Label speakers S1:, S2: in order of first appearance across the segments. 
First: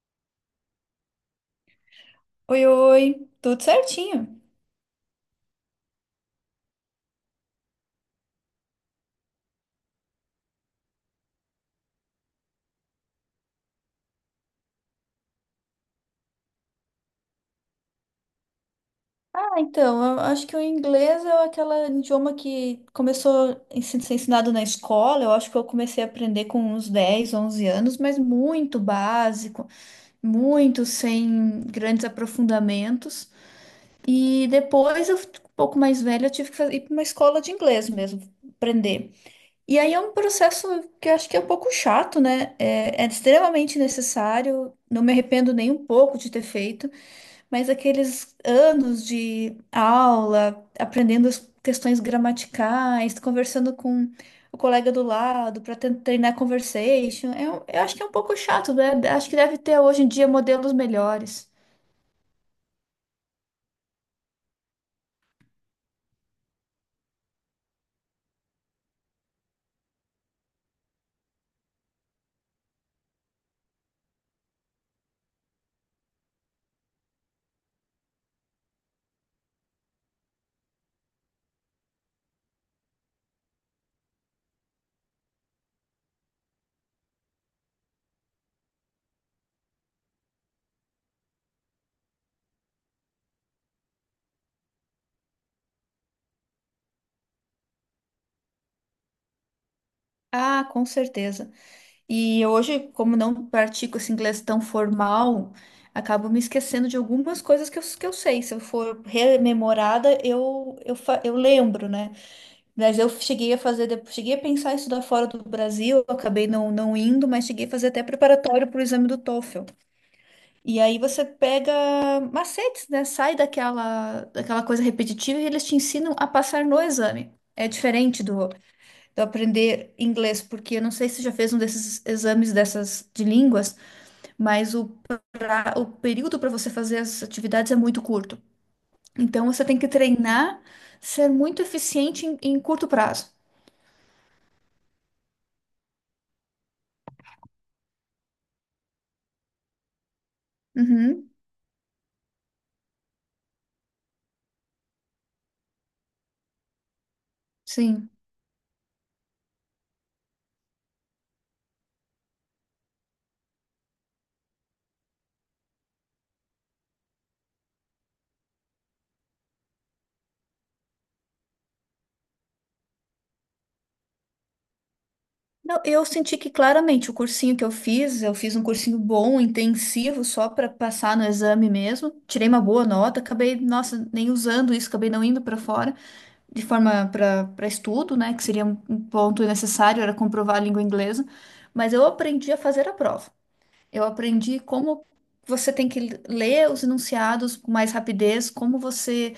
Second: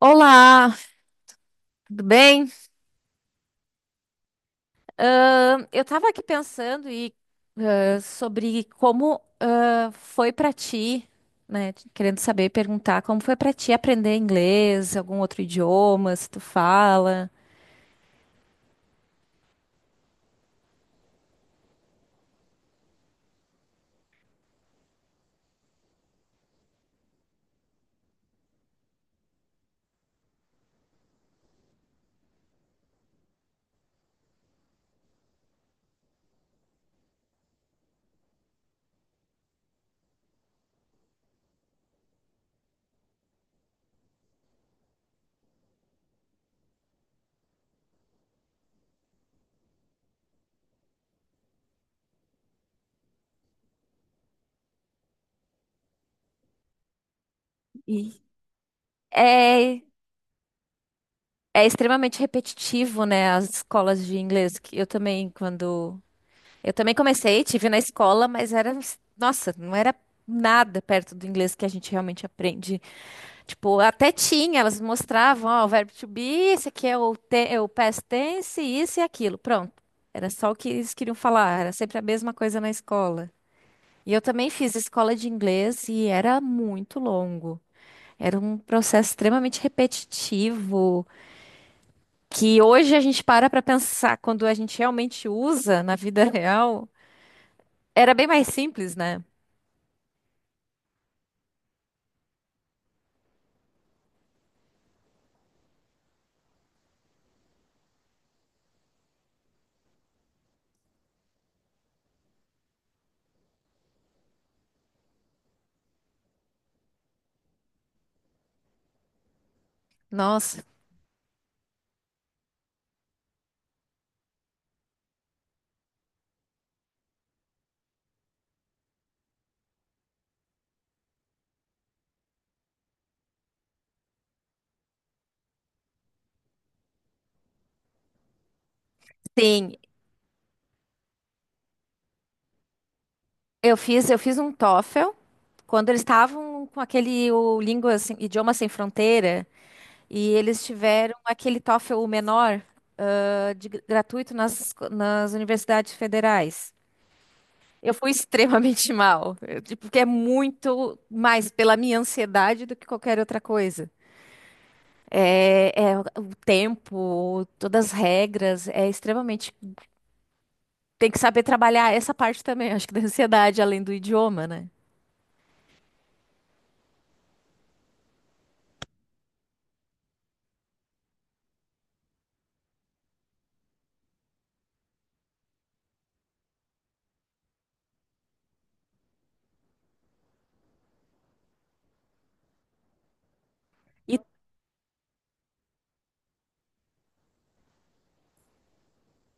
S1: Olá, tudo bem?
S2: Oi, oi, tudo certinho?
S1: Eu estava aqui pensando sobre como foi para ti, né? Querendo saber e perguntar como foi para ti aprender inglês, algum outro idioma, se tu fala.
S2: Ah, então, eu acho que o inglês é aquele idioma que começou a ser ensinado na escola. Eu acho que eu comecei a aprender com uns 10, 11 anos, mas muito básico, muito sem grandes aprofundamentos. E depois, eu, um pouco mais velha, eu tive que ir para uma escola de inglês mesmo, aprender. E aí é um processo que eu acho que é um pouco chato, né? É extremamente necessário, não me arrependo nem um pouco de ter feito. Mas aqueles anos de aula, aprendendo as questões gramaticais, conversando com o colega do lado para treinar conversation, eu acho
S1: E
S2: que é um pouco chato, né? Acho que deve ter
S1: é,
S2: hoje em dia modelos melhores.
S1: É extremamente repetitivo, né? As escolas de inglês que eu também comecei, tive na escola, mas era, nossa, não era nada perto do inglês que a gente realmente aprende. Tipo, até tinha, elas mostravam, ó, o verbo to be, esse aqui é é o past tense, isso e aquilo. Pronto. Era só o que eles queriam falar, era sempre a mesma coisa na escola. E eu também fiz escola de inglês e era muito longo. Era um processo extremamente repetitivo, que hoje a gente para pensar quando a gente realmente usa na vida real. Era bem mais simples, né?
S2: Ah, com certeza. E hoje, como não pratico esse inglês tão formal, acabo me esquecendo de algumas coisas que eu sei. Se eu for rememorada, eu lembro, né? Mas eu cheguei a fazer, depois- cheguei a pensar em estudar fora do Brasil, acabei não indo, mas cheguei a fazer até preparatório para o exame do TOEFL.
S1: Nossa.
S2: E aí você pega macetes, né? Sai daquela coisa repetitiva e eles te ensinam a passar no exame. É diferente do aprender inglês, porque eu não sei se você já fez um desses exames dessas de línguas, mas o período para você fazer as atividades é muito curto. Então você
S1: Sim,
S2: tem que treinar, ser muito eficiente em curto prazo.
S1: eu fiz um TOEFL. Quando eles estavam com aquele o língua sem, idioma sem fronteira e eles tiveram
S2: Uhum,
S1: aquele TOEFL menor, gratuito nas universidades federais. Eu fui
S2: sim.
S1: extremamente mal, eu, tipo, porque é muito mais pela minha ansiedade do que qualquer outra coisa. É o tempo, todas as regras, é extremamente. Tem que saber trabalhar essa parte também, acho que da ansiedade, além do idioma, né?
S2: Não, eu senti que claramente o cursinho que eu fiz um cursinho bom, intensivo, só para passar no exame mesmo. Tirei uma boa nota, acabei, nossa, nem usando isso, acabei não indo para fora, de forma para estudo, né, que seria um ponto necessário, era comprovar a língua inglesa. Mas eu aprendi a fazer a prova. Eu
S1: E
S2: aprendi como você tem que ler os enunciados com mais rapidez, como você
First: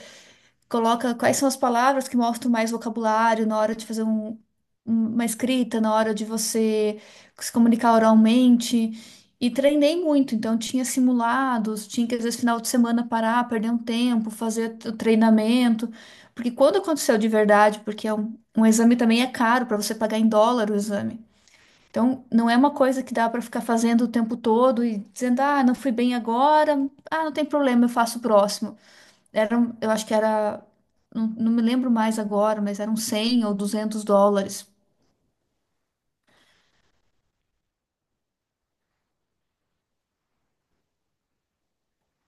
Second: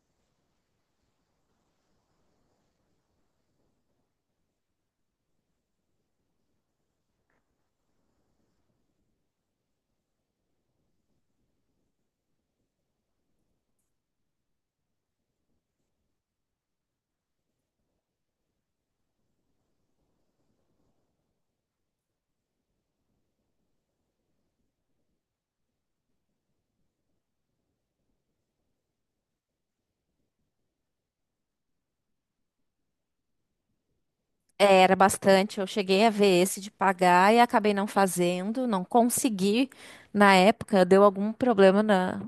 S2: coloca quais são as palavras que mostram mais vocabulário na hora de fazer uma escrita, na hora de você se comunicar oralmente. E treinei muito, então tinha simulados, tinha que às vezes final de semana parar, perder um tempo, fazer o treinamento. Porque quando aconteceu de verdade, porque é um exame também é caro para você pagar em dólar o exame. Então, não é uma coisa que dá para ficar fazendo o tempo todo e dizendo, ah, não fui bem agora, ah, não tem problema, eu faço o próximo eram, eu acho que era, não me lembro mais agora, mas eram 100 ou 200 dólares.
S1: Era bastante. Eu cheguei a ver esse de pagar e acabei não fazendo, não consegui na época. Deu algum problema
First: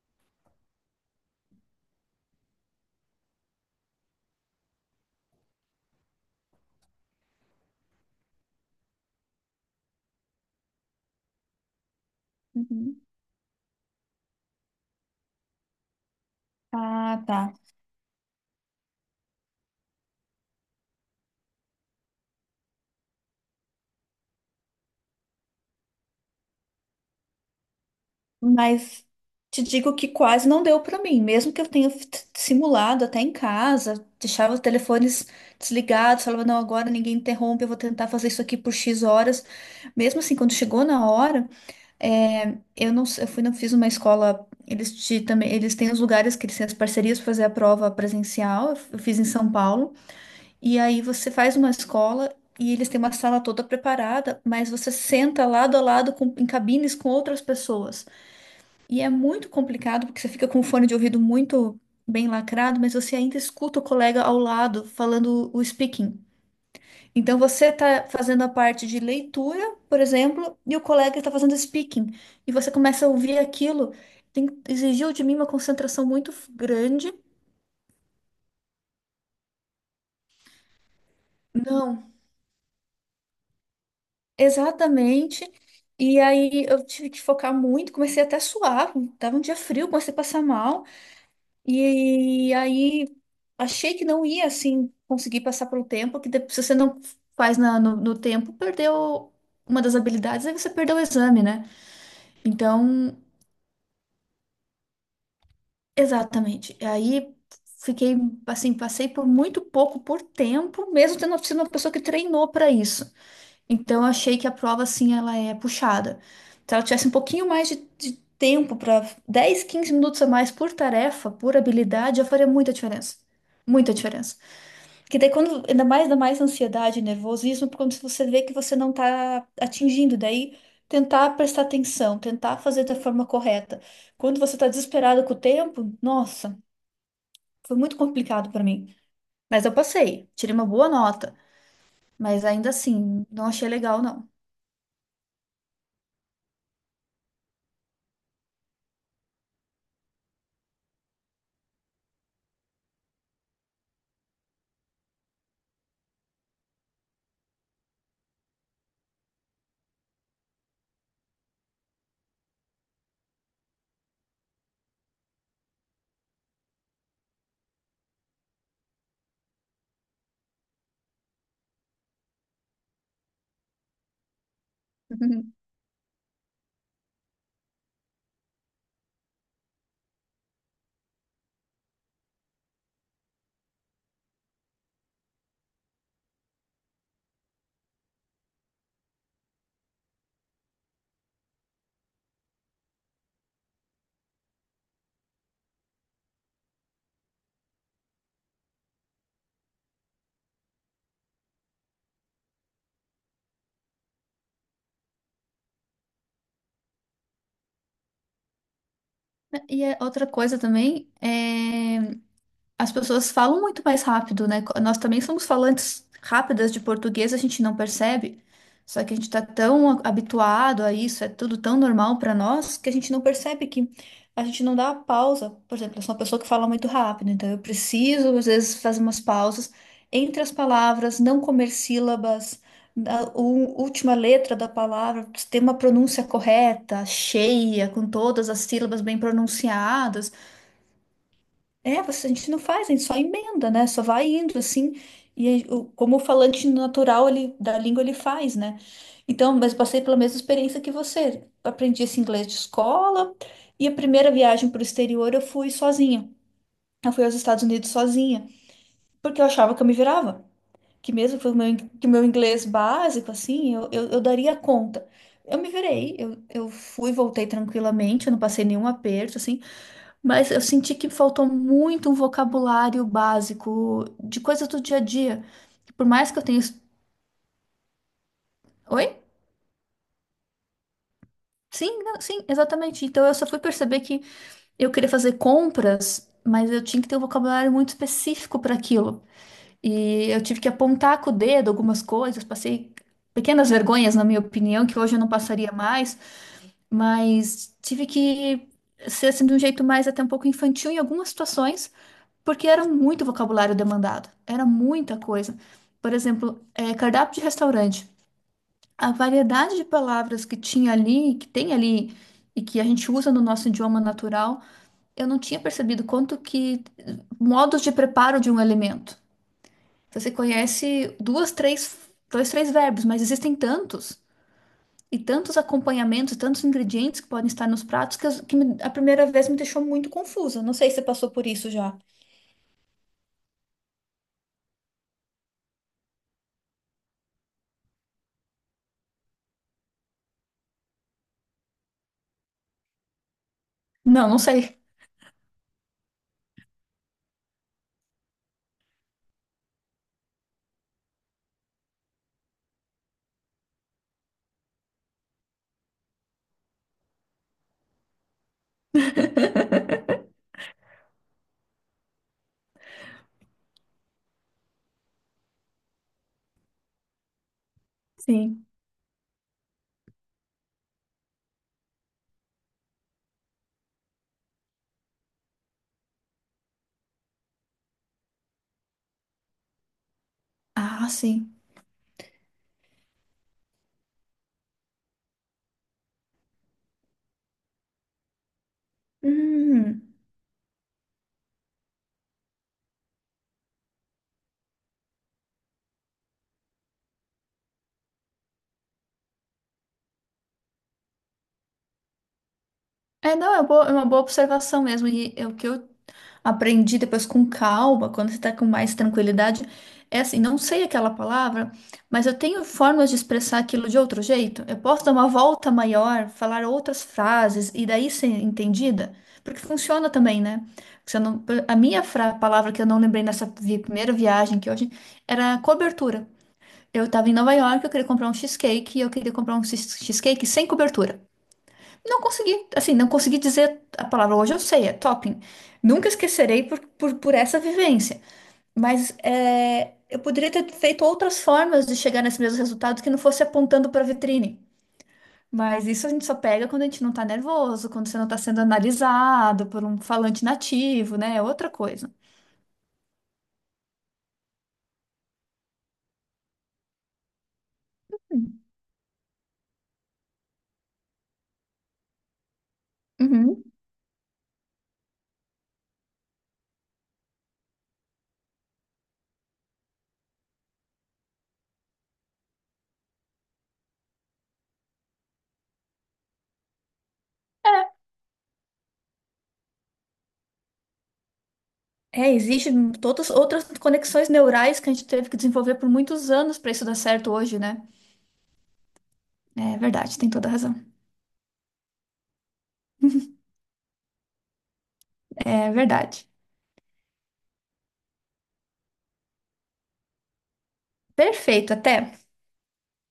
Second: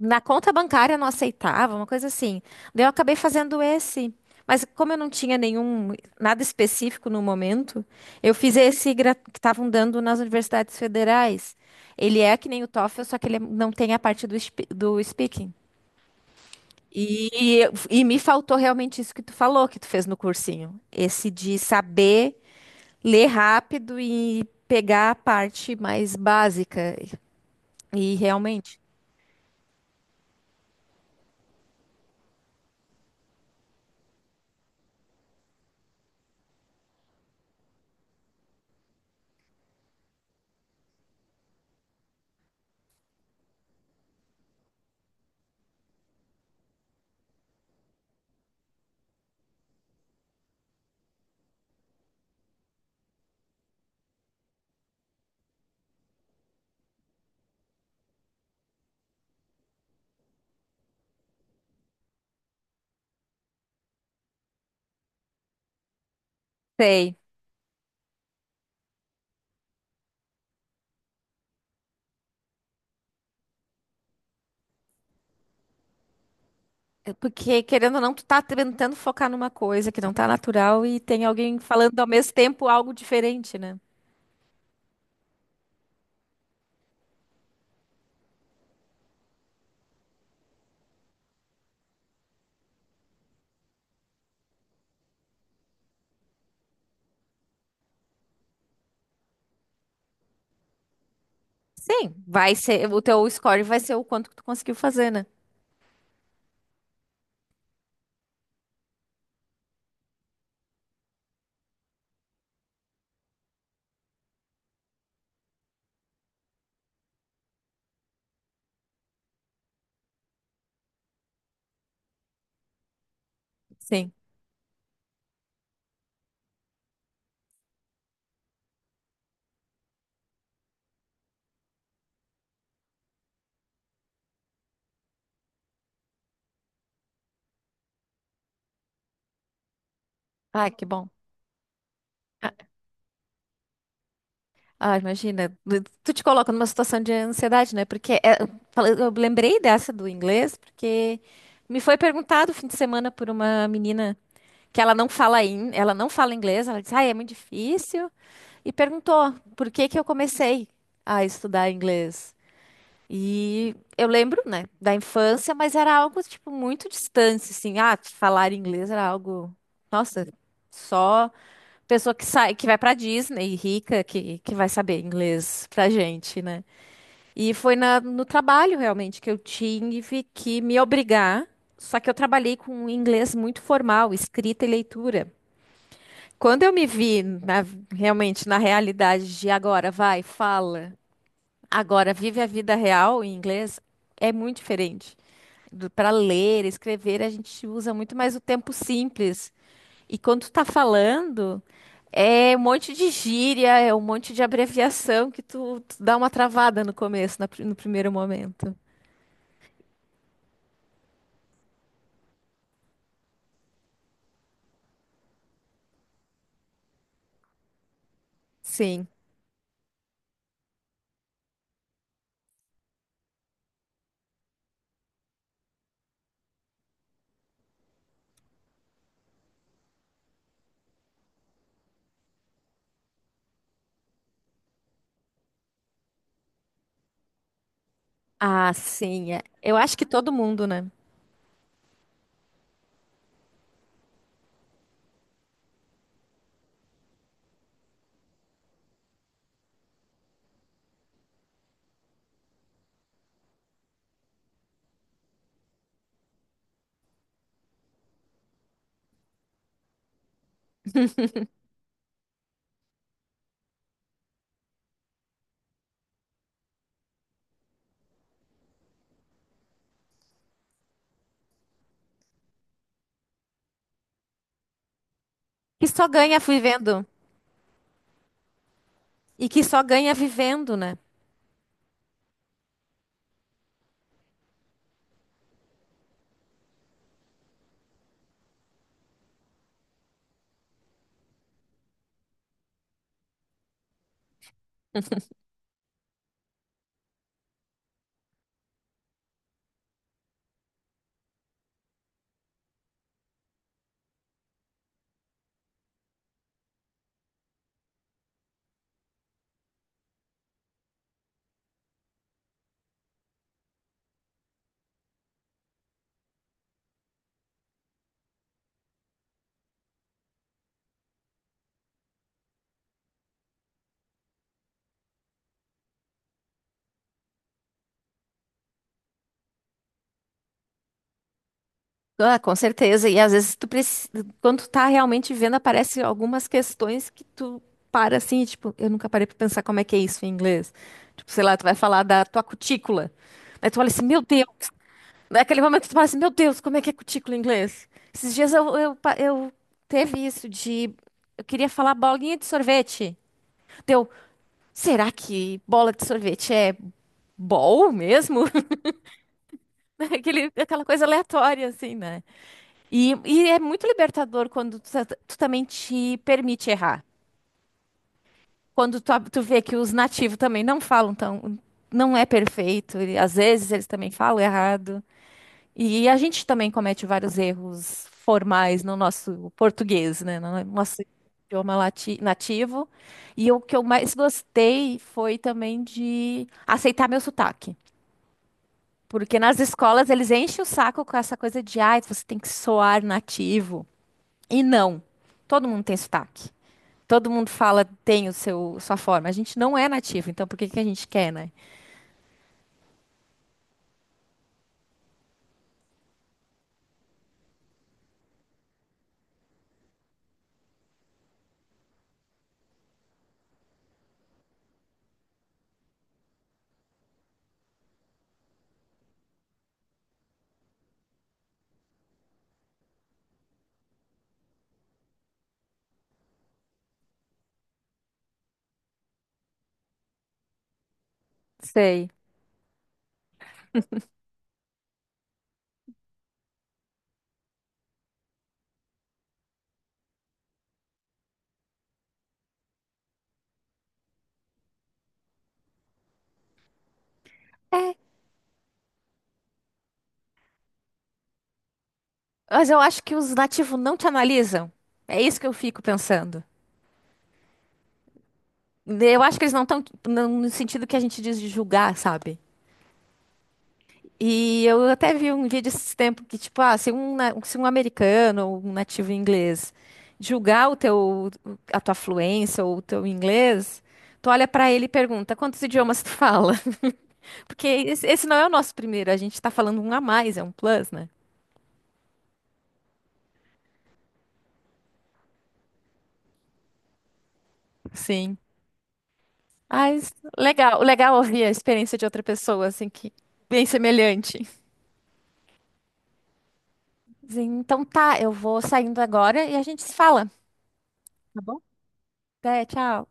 S1: na conta bancária, não aceitava, uma coisa assim. Daí eu acabei fazendo esse. Mas como eu não tinha nenhum, nada específico no momento, eu fiz esse que estavam dando nas universidades federais. Ele é que nem o
S2: Uhum.
S1: TOEFL, só que ele é, não tem a parte do speaking.
S2: Ah, tá.
S1: E, e me faltou realmente isso que tu falou, que tu fez no cursinho. Esse de saber. Ler rápido e pegar a parte mais básica. E realmente,
S2: Mas te digo que quase não deu pra mim, mesmo que eu tenha simulado até em casa, deixava os telefones desligados, falava, não, agora ninguém interrompe, eu vou tentar fazer isso aqui por X horas. Mesmo assim, quando chegou na hora, é, eu fui, não fiz uma escola, eles te, também, eles têm os lugares que eles têm as parcerias para fazer a prova presencial, eu fiz em São Paulo. E aí você faz uma escola e eles têm uma sala toda preparada, mas você senta lado a lado com- em cabines com outras pessoas. E é muito complicado porque você fica com o fone de ouvido muito bem lacrado, mas você ainda escuta o colega ao lado falando o speaking.
S1: sei.
S2: Então você está fazendo a parte de leitura, por exemplo, e o colega está fazendo speaking. E você começa a ouvir aquilo. Exigiu de mim uma concentração muito
S1: É.
S2: grande.
S1: Porque, querendo ou não, tu tá tentando focar numa coisa que não tá natural e tem alguém falando ao
S2: Não,
S1: mesmo tempo algo diferente, né?
S2: exatamente. E aí eu tive que focar muito, comecei até a suar, tava um dia frio, comecei a passar mal. E aí achei que não ia assim conseguir passar pelo tempo, que depois, se você não faz no tempo, perdeu uma das habilidades, aí você perdeu o exame, né?
S1: Sim, vai ser, o
S2: Então,
S1: teu score vai ser o quanto que tu conseguiu fazer, né?
S2: exatamente. E aí fiquei assim, passei por muito pouco por tempo, mesmo tendo sido uma pessoa que treinou para isso. Então, eu achei que a prova, assim, ela é puxada. Se ela tivesse um pouquinho mais de tempo para 10, 15 minutos a mais por tarefa, por habilidade, já faria muita diferença. Muita
S1: Sim.
S2: diferença. Que daí, quando, ainda mais ansiedade e nervosismo, quando você vê que você não está atingindo, daí tentar prestar atenção, tentar fazer da forma correta. Quando você está desesperado com o tempo, nossa, foi muito complicado para mim. Mas eu passei, tirei uma
S1: Ah, que
S2: boa
S1: bom.
S2: nota, mas
S1: Ah,
S2: ainda assim, não achei legal, não.
S1: ah, imagina, tu te coloca numa situação de ansiedade, né? Porque é, eu falei- eu lembrei dessa do inglês, porque me foi perguntado o fim de semana por uma menina que ela não ela não fala inglês, ela disse, ah, é muito difícil, e perguntou por que que eu comecei a estudar inglês. E eu lembro, né, da infância, mas era algo, tipo, muito distante, assim, ah, falar inglês era algo, nossa, só pessoa que sai, que vai pra Disney, rica, que vai saber inglês pra gente, né? E foi no trabalho, realmente, que eu tive que me obrigar, só que eu trabalhei com inglês muito formal, escrita e leitura. Quando eu realmente na realidade de agora, vai, fala, agora vive a vida real em inglês, é muito diferente. Para ler, escrever, a gente usa muito mais o tempo simples. E quando tu tá falando, é um monte de gíria, é um monte de abreviação que tu dá uma travada no começo, no primeiro momento.
S2: E é outra coisa também é. As pessoas falam muito mais rápido, né? Nós também somos falantes rápidas de português, a gente não percebe. Só
S1: Sim.
S2: que a gente está habituado a isso, é tudo tão normal para nós, que a gente não percebe que a gente não dá a pausa. Por exemplo, eu sou uma pessoa que fala muito rápido, então eu preciso, às vezes, fazer umas pausas entre as palavras, não comer sílabas, última letra da palavra, ter uma pronúncia correta, cheia, com todas as
S1: Ah,
S2: sílabas bem
S1: sim. É. Eu acho que
S2: pronunciadas.
S1: todo mundo, né?
S2: É, você, a gente não faz, a gente só emenda, né? Só vai indo assim. E aí, como o falante natural ele, da língua ele faz, né? Então, mas eu passei pela mesma experiência que você. Aprendi esse inglês de escola e a primeira viagem para o exterior eu fui sozinha. Eu fui aos Estados Unidos sozinha, porque eu achava que eu me virava. Que mesmo que que o meu inglês básico, assim, eu daria conta. Eu me virei, eu fui, voltei tranquilamente, eu não passei nenhum aperto, assim. Mas eu senti que faltou muito um vocabulário básico de coisas do dia a dia.
S1: Que
S2: Que Por
S1: só
S2: mais que
S1: ganha
S2: eu tenha. Es-
S1: vivendo.
S2: Oi?
S1: E que só ganha vivendo, né?
S2: Sim, não, sim, exatamente. Então eu só fui perceber que eu queria fazer compras, mas eu tinha que ter um vocabulário muito específico para aquilo. E eu tive que apontar com o dedo algumas coisas, passei pequenas vergonhas, na minha opinião, que hoje eu não passaria mais, mas tive que ser assim, de um jeito mais até um pouco infantil em algumas situações. Porque era muito vocabulário demandado, era muita coisa. Por exemplo, cardápio de restaurante. A variedade de palavras que tinha ali, que tem ali, e que a gente usa no nosso idioma natural, eu não tinha percebido quanto que modos de preparo de um elemento. Você conhece dois, três verbos, mas existem tantos, e tantos acompanhamentos, tantos ingredientes que podem estar nos pratos, que, a primeira vez me deixou muito confusa. Não sei se você passou por isso já.
S1: Ah, com certeza. E às vezes tu precisa, quando tu tá realmente vendo, aparecem algumas questões que tu para assim, e, tipo, eu nunca parei pra pensar como é que é isso em inglês. Tipo, sei lá, tu vai falar da tua cutícula. Aí tu olha assim, meu
S2: Não, não
S1: Deus.
S2: sei.
S1: Naquele momento tu fala assim, meu Deus, como é que é cutícula em inglês? Esses dias eu teve isso de. Eu queria falar bolinha de sorvete. Deu, será que bola de sorvete é bol mesmo? Aquela coisa aleatória, assim, né? E é muito libertador quando tu também te permite errar.
S2: Sim.
S1: Quando tu vê que os nativos também não falam tão, não é perfeito. E às vezes eles também falam errado. E a gente também comete vários erros formais no nosso português, né? No nosso
S2: Ah, sim.
S1: nativo. E o que eu mais gostei foi também de aceitar meu sotaque. Porque nas escolas
S2: Hum.
S1: eles enchem o saco com essa coisa de, ai, você tem que soar nativo. E não, todo mundo tem sotaque. Todo mundo fala, tem o seu, sua forma. A gente não é nativo, então por que que a gente quer, né?
S2: É, não, é boa- é uma boa observação mesmo. E é o que eu aprendi depois com calma, quando você tá com mais tranquilidade, é assim, não sei aquela palavra, mas eu tenho formas de expressar aquilo de outro jeito. Eu posso dar uma volta maior, falar outras frases e daí ser entendida, porque funciona também, né? Porque se eu não- a minha fra- palavra que eu não lembrei primeira viagem que hoje era cobertura. Eu estava em Nova York, eu queria comprar um cheesecake e eu queria comprar um cheesecake sem cobertura.
S1: Sei.
S2: Não consegui, assim, não consegui dizer a palavra. Hoje eu sei, é topping. Nunca esquecerei por essa vivência. Mas é, eu poderia ter feito outras formas de chegar nesse mesmo resultado que não fosse apontando para a vitrine. Mas isso a gente só pega quando a gente não tá nervoso, quando você não tá sendo analisado por um falante nativo, né? É outra coisa.
S1: Mas eu acho que os nativos não te analisam. É isso que eu fico pensando. Eu acho que eles não estão no sentido que a gente diz de julgar, sabe?
S2: Uhum.
S1: E eu até vi um vídeo esses tempos que, tipo, ah, se um americano ou um nativo inglês julgar o teu, a tua fluência ou o teu inglês, tu olha pra ele e pergunta, quantos idiomas tu fala? Porque esse não é o nosso primeiro, a gente tá falando um a mais, é um plus, né?
S2: É, existem todas outras conexões neurais que a gente teve que desenvolver por muitos anos para isso dar certo hoje, né?
S1: Sim.
S2: É
S1: Mas
S2: verdade, tem toda a razão.
S1: legal, legal ouvir a experiência de outra pessoa, assim, que bem semelhante.
S2: É verdade.
S1: Sim, então tá, eu vou saindo agora e a gente se fala, tá bom?
S2: Perfeito, até.
S1: Até, tchau.